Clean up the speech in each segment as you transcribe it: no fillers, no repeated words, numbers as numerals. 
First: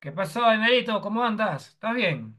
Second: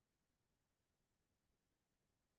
¿Qué pasó, Emerito? ¿Cómo andas? ¿Estás bien?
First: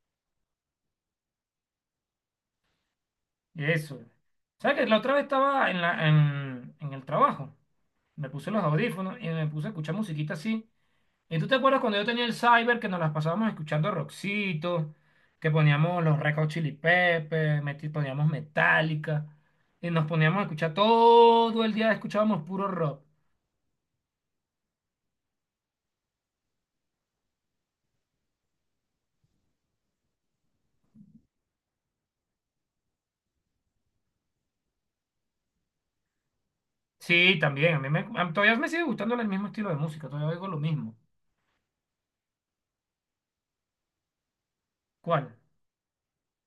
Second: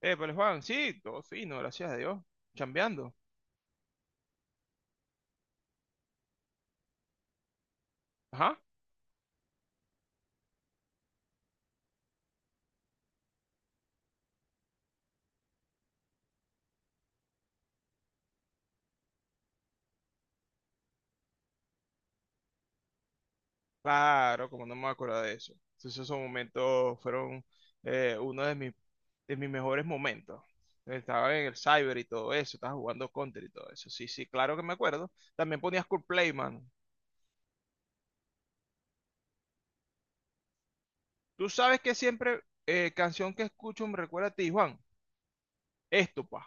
Pero Juan, sí, todo fino, gracias a Dios, chambeando. Y eso. ¿Sabes que la otra vez estaba en el trabajo? Me puse Ajá, los audífonos y me puse a escuchar musiquita así. ¿Y tú te acuerdas cuando yo tenía el cyber que nos las pasábamos escuchando rockcito, que poníamos los Red Hot Chili Peppers, poníamos Metallica, y nos poníamos a escuchar todo el día, escuchábamos puro rock? claro, como no me acuerdo de eso. Entonces esos momentos fueron uno de de mis mejores momentos. Estaba en el cyber y todo eso, estaba jugando Counter y todo eso. Sí, sí, claro que me acuerdo. También ponías Cool Play, mano. Sí, también, a mí me, a- todavía me sigue gustando el mismo estilo de música, todavía oigo lo mismo. Tú sabes que siempre, canción que escucho me recuerda a ti, Juan. ¿Cuál? Esto, pa.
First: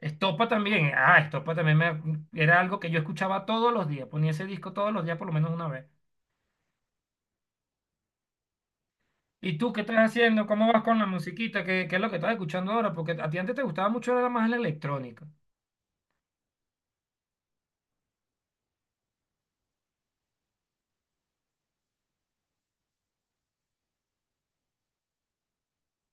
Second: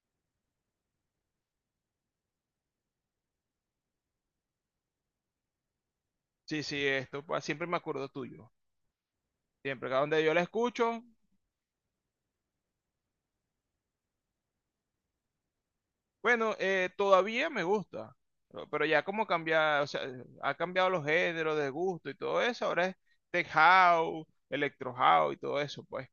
Estopa también, ah, era algo que yo escuchaba todos los días, ponía ese disco todos los días por lo menos una vez. Sí, sí, esto, pa. Siempre me acuerdo tuyo. ¿Y tú qué Siempre, estás cada donde yo la haciendo? ¿Cómo vas con escucho. la musiquita? ¿Qué es lo que estás escuchando ahora? Porque a ti antes te gustaba mucho era más la electrónica. Bueno, todavía me gusta, pero ya como cambia, o sea, ha cambiado los géneros de gusto y todo eso. Ahora es tech house, electro house y todo eso, pues.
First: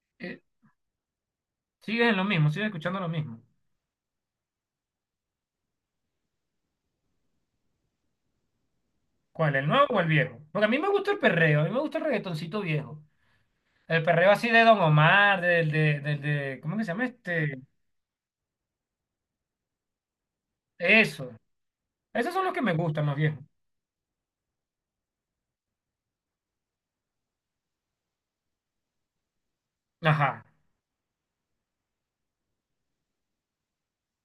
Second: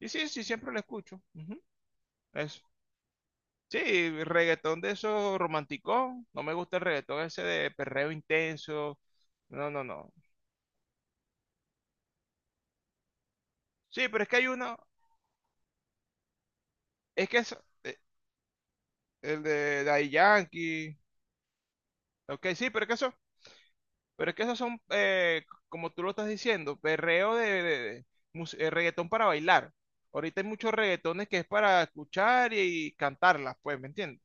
Y sí, Eh, sí, siempre lo escucho. Ujú. Sigues en lo mismo, Eso. sigues escuchando lo mismo. Sí, reggaetón de esos romanticón, no me gusta el reggaetón ese de perreo intenso, ¿Cuál, el no, no, nuevo o el no. viejo? Porque a mí me gusta el perreo, a mí me gusta el reggaetoncito viejo. El Sí, pero es perreo que hay así de uno, Don Omar, del de, ¿cómo que se llama es que es este? eh, el de Daddy Yankee. Eso. Esos son Ok, los que sí, me pero es que gustan, eso. los viejos. Pero es que esos son, como tú lo estás diciendo, perreo de reggaetón para bailar. Ahorita Ajá. hay muchos reggaetones que es para escuchar y cantarlas, pues, ¿me entiendes?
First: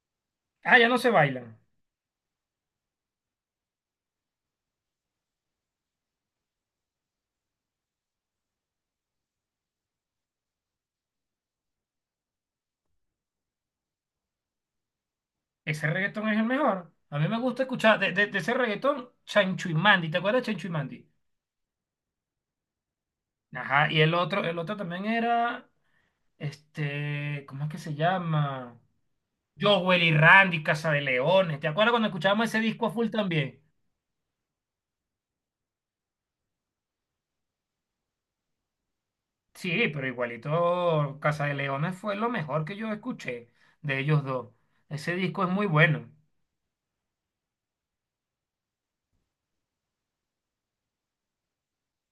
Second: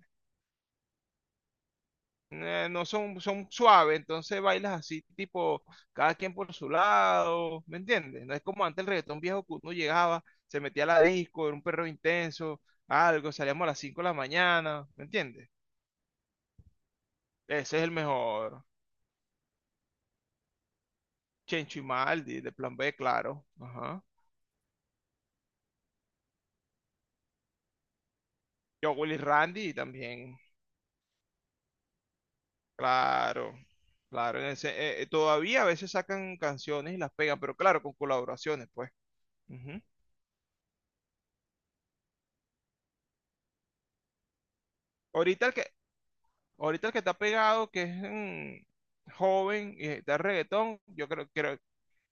Ah, ya no se bailan. No son, son suaves, entonces bailas así, tipo, cada quien por su lado, ¿me entiendes? No es como antes el reggaetón viejo que uno llegaba, se metía a la disco, era un perreo intenso, algo, salíamos a las 5 de la mañana, ¿me entiendes? Ese reggaetón es el mejor. A mí me gusta Ese es el escuchar de ese mejor. reggaetón Chancho y Mandy. ¿Te acuerdas de Chancho y Mandy? Chencho y Maldi, de Plan B, claro. Ajá, y Ajá. El otro también era, este, ¿cómo es que se llama? Yo, Willy Randy Jowell y también. Randy, Casa de Leones. ¿Te acuerdas cuando escuchábamos ese disco a full Claro, también? claro. Todavía a veces sacan canciones y las pegan, pero claro, con colaboraciones, pues. Ujú. Sí, pero igualito Casa de Leones fue lo mejor que yo escuché de ellos dos. Ese disco Ahorita es el muy que, bueno. ahorita el que está pegado, que es joven y está en reggaetón, yo creo,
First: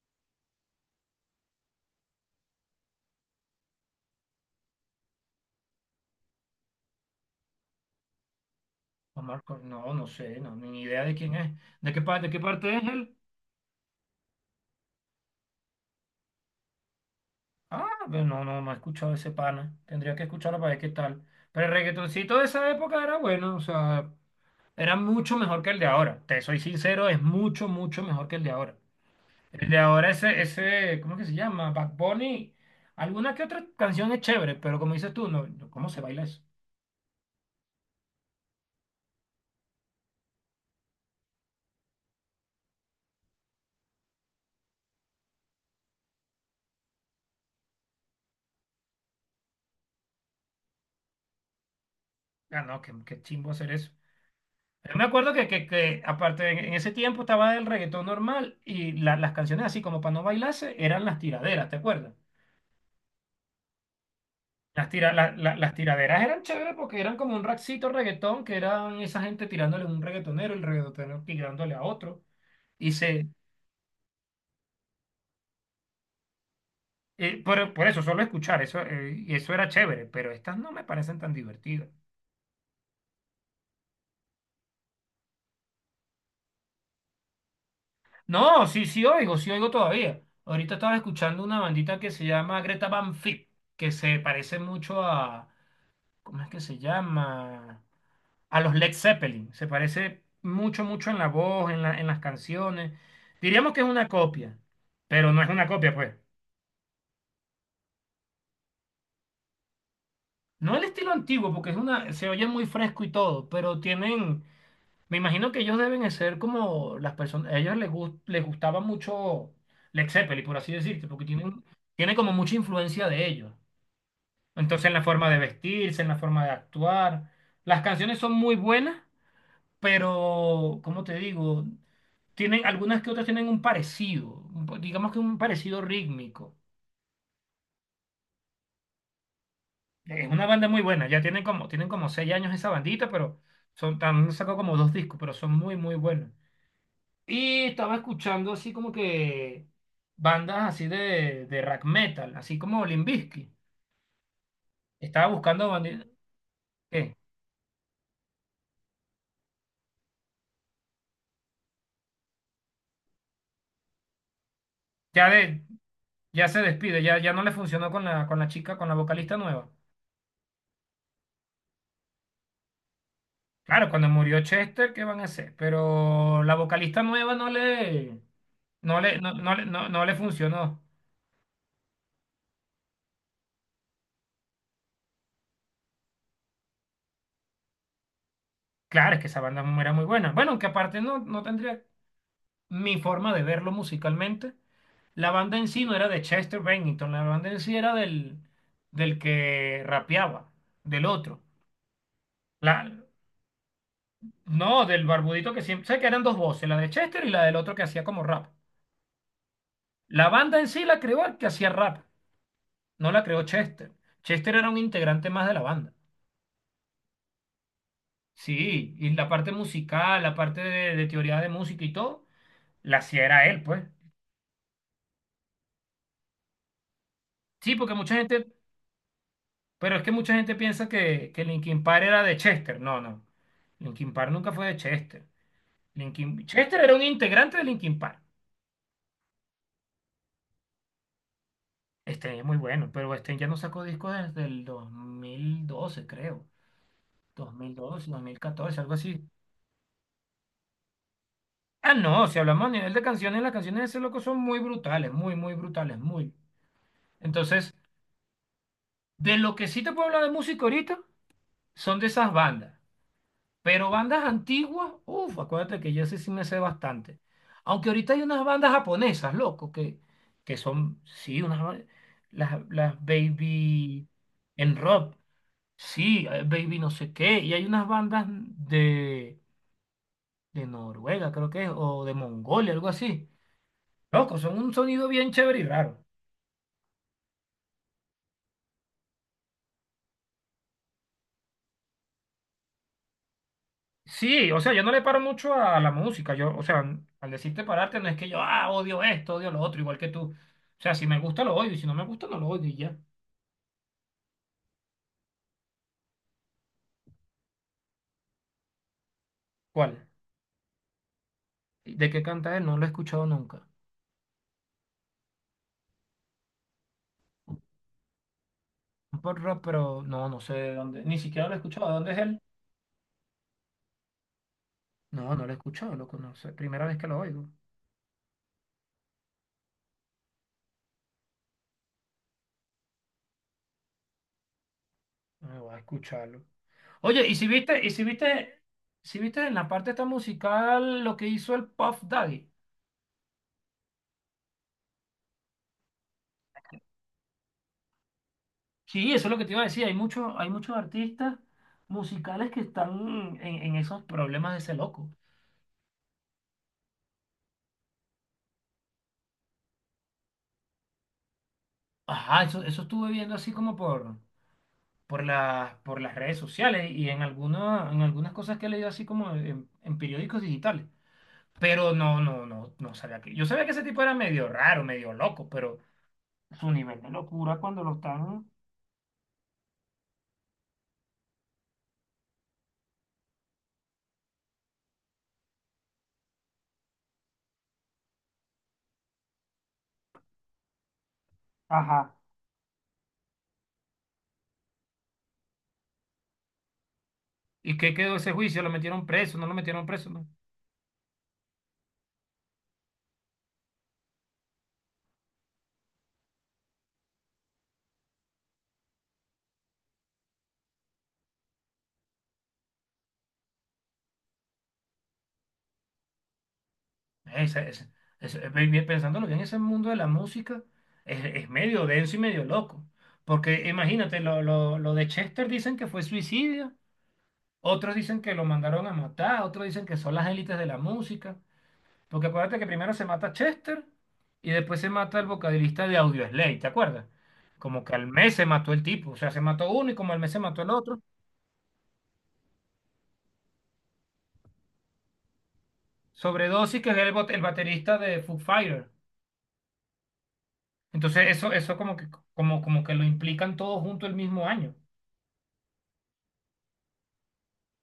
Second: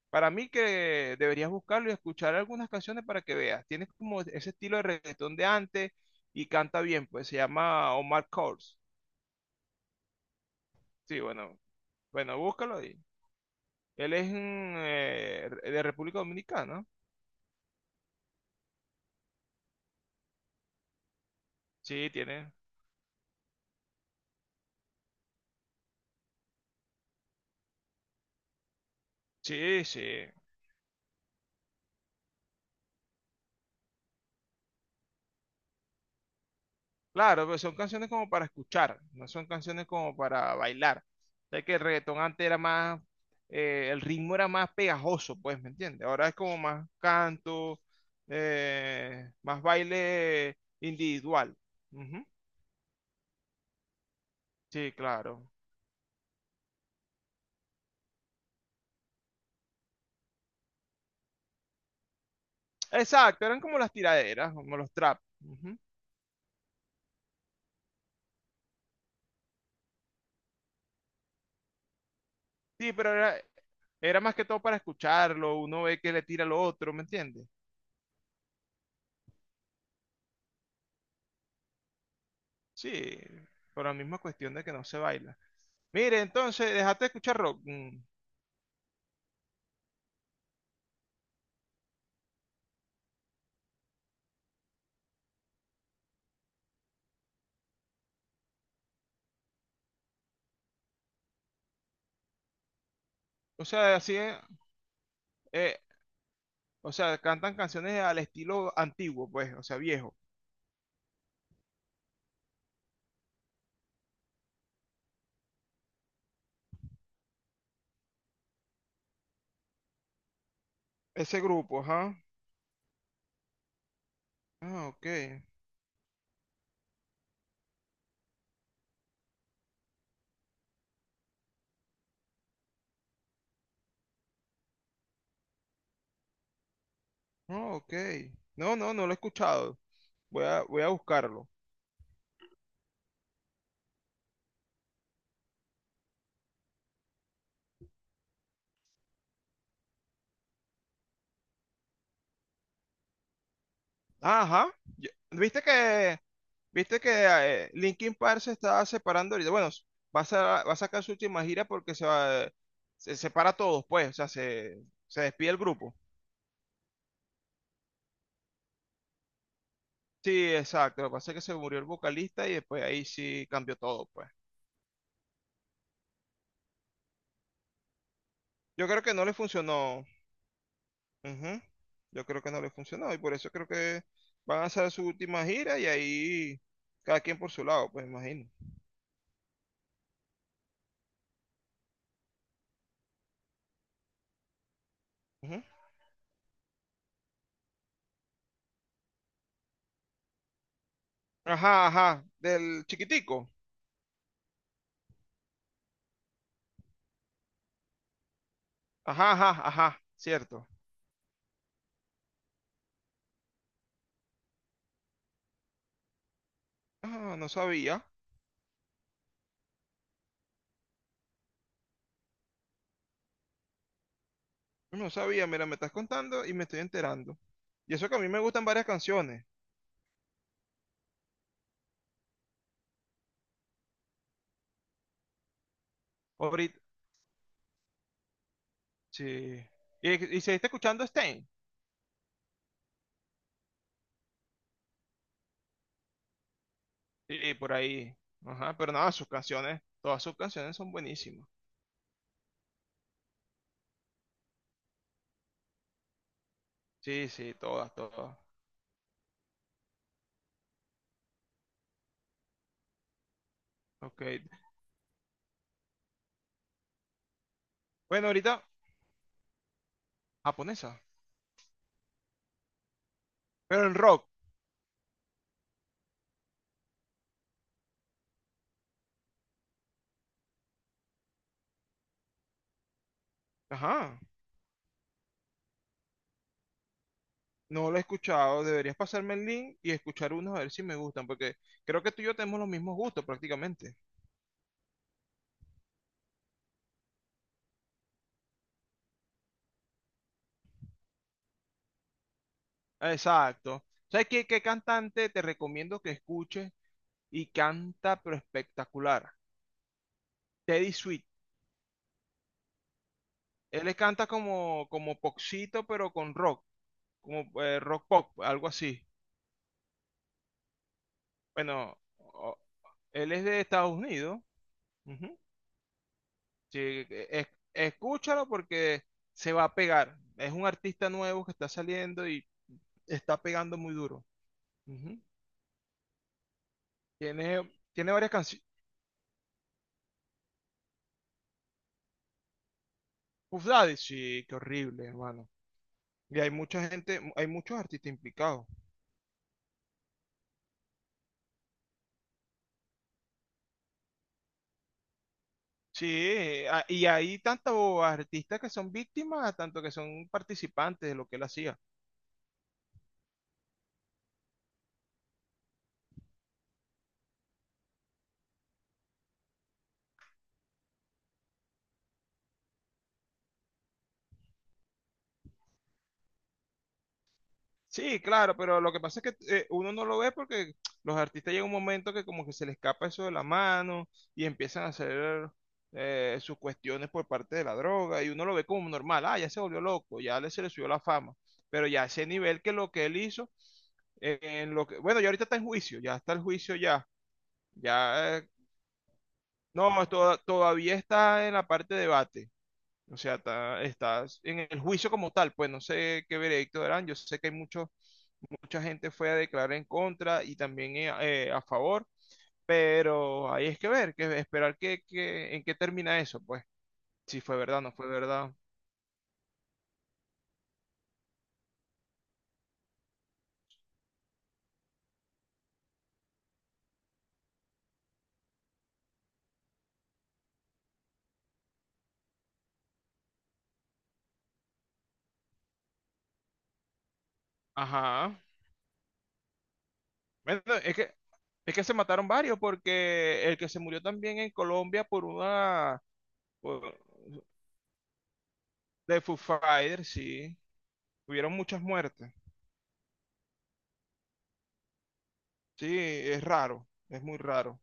para mí que deberías buscarlo y escuchar algunas canciones para que veas. Tiene como ese estilo de reggaetón de antes y canta bien, pues se llama Omar Courtz. No, no sé, no, ni idea de Sí, quién es. bueno, ¿De qué parte, de bueno, qué parte búscalo es ahí. él? Él es de República Dominicana. Ah, pero no, no, no he escuchado ese pana. Tendría que escucharlo para ver qué tal. Pero el Sí, reggaetoncito de tiene. esa época era bueno, o sea, era mucho mejor que el de ahora. Te soy sincero, es mucho, mucho mejor que el de ahora. El de Sí, ahora, sí. ese, ¿cómo es que se llama? Bad Bunny. Alguna que otra canción es chévere, pero como dices tú, no, no, ¿cómo se baila eso? Claro, pero son canciones como para escuchar, no son canciones como para bailar. Sé que el reggaetón antes era más, el ritmo era más pegajoso, pues, ¿me entiendes? Ahora es como más canto, más baile individual. Ujú. Ah, no, qué chimbo hacer eso. Sí, Yo me acuerdo que, claro. que, que aparte, en ese tiempo estaba el reggaetón normal y las canciones así como para no bailarse eran las tiraderas, ¿te acuerdas? Exacto, eran como las tiraderas, como Las, los tira, trap. la- la- las Ujú. tiraderas eran chéveres porque eran como un raxito reggaetón, que eran esa gente tirándole a un reggaetonero, el reggaetonero tirándole a otro. Sí, Y pero se, era, era más que todo para escucharlo, uno ve que le tira al otro, ¿me entiendes? Por eso, solo escuchar, y eso era chévere, pero estas no me parecen tan divertidas. Sí, por la misma cuestión de que no se baila. Mire, entonces, dejaste de escuchar rock. Mm. No, sí, sí oigo todavía. Ahorita estaba escuchando una bandita que se llama Greta Van Fleet, que se parece mucho a, ¿cómo es que se llama? A los Led Zeppelin. Se parece mucho, mucho en la voz, en en las canciones. O Diríamos que es sea, una así es, copia, pero no es una eh, copia, pues. o sea, cantan canciones al estilo antiguo, pues, o sea, viejo. No el estilo antiguo, porque es una, se oye muy fresco y todo, pero tienen, me imagino que ellos deben de ser como las personas, a ellos les gustaba mucho Led Zeppelin, por así decirte, porque Ese grupo, ajá. tiene como mucha influencia de ellos. Entonces Ah, en la ok. forma de vestirse, en la forma de actuar, las canciones son muy buenas, pero, ¿cómo te digo? Tienen, algunas que otras tienen un parecido, digamos que un parecido rítmico. Ah, ok. No, no, no lo he escuchado. Es una banda muy Voy a buena, ya buscarlo. Tienen como seis años esa bandita, pero son, también sacó como dos discos, pero son muy, muy buenos. Y estaba escuchando así como que bandas así de rock metal, así como Limp Bizkit. Ah, ajá. Estaba ¿Viste buscando banditas. Viste que, Linkin Park se está separando ahorita? Va a va a sacar su última gira porque se va, se separa a todos, pues, o sea, se Ya, despide el de, grupo. ya se despide, ya, ya no le funcionó con con la chica, con la vocalista nueva. Sí, exacto. Lo que pasa es que se murió el vocalista y después ahí sí cambió Claro, todo, cuando pues. murió Chester, ¿qué van a hacer? Pero la vocalista nueva Yo creo que no le no funcionó. le funcionó. Ujú. Yo creo que no les funcionó y por eso creo que van a hacer su última gira y ahí cada quien por su lado, pues imagino. Claro, es que esa banda era muy buena. Bueno, aunque aparte no, no tendría mi forma de verlo musicalmente. La banda Ujú. en sí no era de Chester Bennington, la banda en sí era del, del que rapeaba, del otro. Ajá, ajá, del La, chiquitico. no, del barbudito que siempre, sé que eran dos voces, la de Chester y la del otro que hacía como rap. Ajá, ajá, ajá, La banda en cierto. sí la creó el que hacía rap, no la creó Chester. Chester era un integrante más de la banda. Ah, no sabía, Sí, y la parte musical, la parte de teoría de música y todo, la hacía era él, pues. no sabía, mira, me estás contando y me estoy enterando. Sí, porque Y eso mucha que a mí me gente, gustan varias canciones. pero es que mucha gente piensa que Linkin Park era de Chester. No, no. Linkin Park nunca fue de Chester. Ahorita, Chester era un integrante de Linkin Park. sí. Y seguiste escuchando Stein. Este es muy bueno, pero este ya no sacó discos desde el 2012, creo. Sí, por 2012, ahí. Ajá, 2014, pero algo nada, así. sus canciones, todas sus canciones son buenísimas. Ah, no, si hablamos a nivel de canciones, las canciones de ese loco son muy brutales, muy, muy brutales, muy. Sí, sí, Entonces, todas, todas. de lo que sí te puedo hablar de música ahorita son de esas bandas. Pero Ok. bandas antiguas, uff, acuérdate que yo sé sí me sé bastante. Aunque ahorita hay Bueno, unas ahorita, bandas japonesas, loco, que japonesa. son, sí, las Pero en Baby rock, en rock, sí, Baby no sé qué. Y hay unas bandas de Noruega, creo que es, o de Mongolia, algo así. ajá, Loco, son un sonido bien chévere y raro. no lo he escuchado. Deberías pasarme el link y escuchar unos a ver si me gustan, porque creo que tú y yo tenemos los mismos gustos prácticamente. Sí, o sea, yo no le paro mucho a la música. O sea, al decirte pararte no es que yo, ah, odio esto, odio lo otro, igual que tú. O sea, si me gusta lo odio y si no me gusta no lo odio y ya. Exacto. ¿Sabes qué, qué cantante te recomiendo que escuches y canta pero espectacular? ¿Cuál? Teddy Sweet. ¿De qué canta él? No lo he escuchado nunca. Él le canta como, como popcito, pero con rock, como rock pop, algo así. Un pop rock, pero no, no sé de dónde. Ni siquiera lo he escuchado. ¿De Bueno, dónde es él? o- él es de Estados Unidos. No, Ujú. no lo he escuchado, loco, no sé. Sí, Primera vez que lo e, es- oigo. Escúchalo porque se va a pegar. Es un artista nuevo que está saliendo y está pegando muy duro. Ujú. Me voy a escucharlo. Oye, ¿y si viste, y si Tiene varias viste, canciones. si viste en la parte esta musical lo que hizo el Puff Daddy? Puff Daddy, sí, qué horrible, hermano. Y hay mucha gente, hay muchos artistas implicados. Sí, eso es lo que te iba a decir. Hay muchos artistas musicales que están en esos problemas de ese loco. Sí, y hay tantos artistas que son víctimas, tanto que son participantes de lo que él hacía. Ajá, eso estuve viendo así como por, por las redes sociales y en alguna, en algunas cosas que he leído así como en periódicos digitales. Pero no sabía que. Yo sabía que ese tipo era medio raro, medio loco, pero su nivel de locura cuando lo Sí, están. claro, pero lo que pasa es que, uno no lo ve porque los artistas llega un momento que como que se les escapa eso de la mano y empiezan a hacer sus cuestiones por parte de la droga y uno lo ve como normal. Ah, ya se volvió loco, ya le se le subió la fama, pero Ajá. ya a ese nivel que lo que él hizo, bueno, ya ahorita está en juicio, ya está el juicio ya, ¿Y qué quedó ese ya, juicio? ¿Lo metieron preso? ¿No lo metieron no, preso? Todavía está en la parte de debate, o sea, está en el juicio como tal, pues no sé qué veredicto darán. Yo sé que hay muchos mucha gente fue a declarar en contra y también a favor, pero ahí es que ver, que esperar en qué termina eso, pues, si Es, fue verdad, es- no fue verdad. Bien, pensándolo bien, ese mundo de la música es medio denso y medio loco. Porque imagínate, lo de Chester dicen que fue suicidio, otros dicen que lo mandaron a matar, otros dicen que son las élites de la música. Porque acuérdate que primero se mata Chester y después se mata el vocalista de Audioslave, ¿te acuerdas? Como que al Ajá. mes se mató el tipo, o sea, se mató uno y como al mes se Bueno, mató el otro. Es que se mataron varios, porque el que se murió también en Colombia por una Sobredosis, que es por- el baterista de Foo Fighters. de Foo Fighters, sí, Entonces hubieron muchas muertes. como, como que lo implican todos junto el mismo año. Sí, es raro, es muy raro.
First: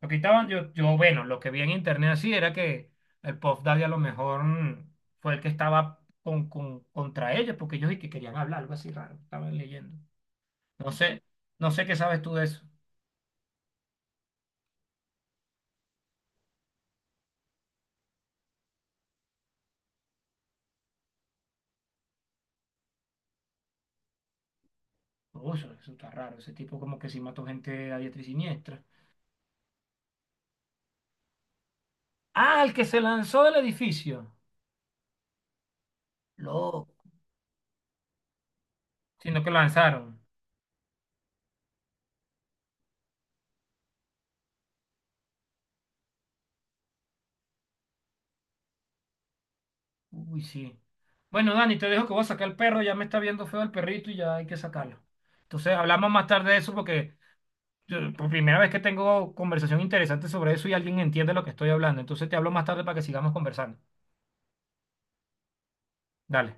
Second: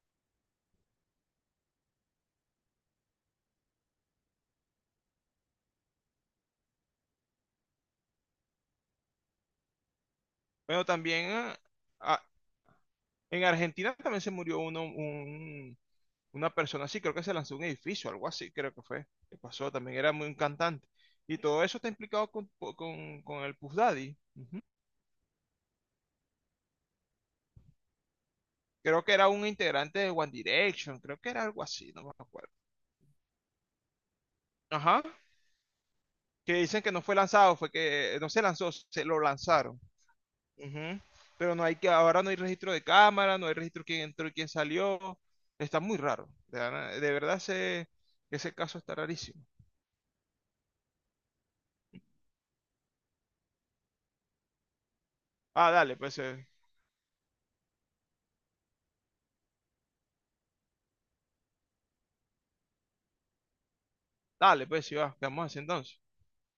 Lo que estaban, bueno, lo que vi en internet así era que el Puff Daddy a lo mejor fue el que estaba contra ellos, porque ellos y que querían hablar, algo así raro, estaban leyendo. Bueno, No sé, también no sé qué sabes ah, tú de eso. en Argentina también se murió uno, un, una persona así, creo que se lanzó un edificio, algo así, creo que fue, que pasó, también era muy un cantante. Y todo eso está implicado con el Puff Daddy. Ujú. Uy, eso está raro, ese tipo como que sí mató gente a diestra y siniestra. Creo que era un integrante de One Direction, creo que era algo así, no me acuerdo. Ah, el que se lanzó del edificio. Ajá, que dicen Loco. que no fue lanzado, fue que no se lanzó, se lo Sino que lo lanzaron. lanzaron. Ujú. Pero no hay que, ahora no hay registro de cámara, no hay registro de quién entró y quién salió. Está muy raro. De verdad ese caso está rarísimo. Uy, sí. Bueno, Dani, te dejo que voy a sacar el perro, ya me está viendo feo el perrito y ya hay que sacarlo. Ah, Entonces, hablamos más tarde de eso porque por primera vez que tengo conversación interesante sobre eso y alguien entiende lo que estoy hablando. Entonces, te hablo más tarde para que sigamos conversando. dale, pues, si va, quedamos así entonces. Dale.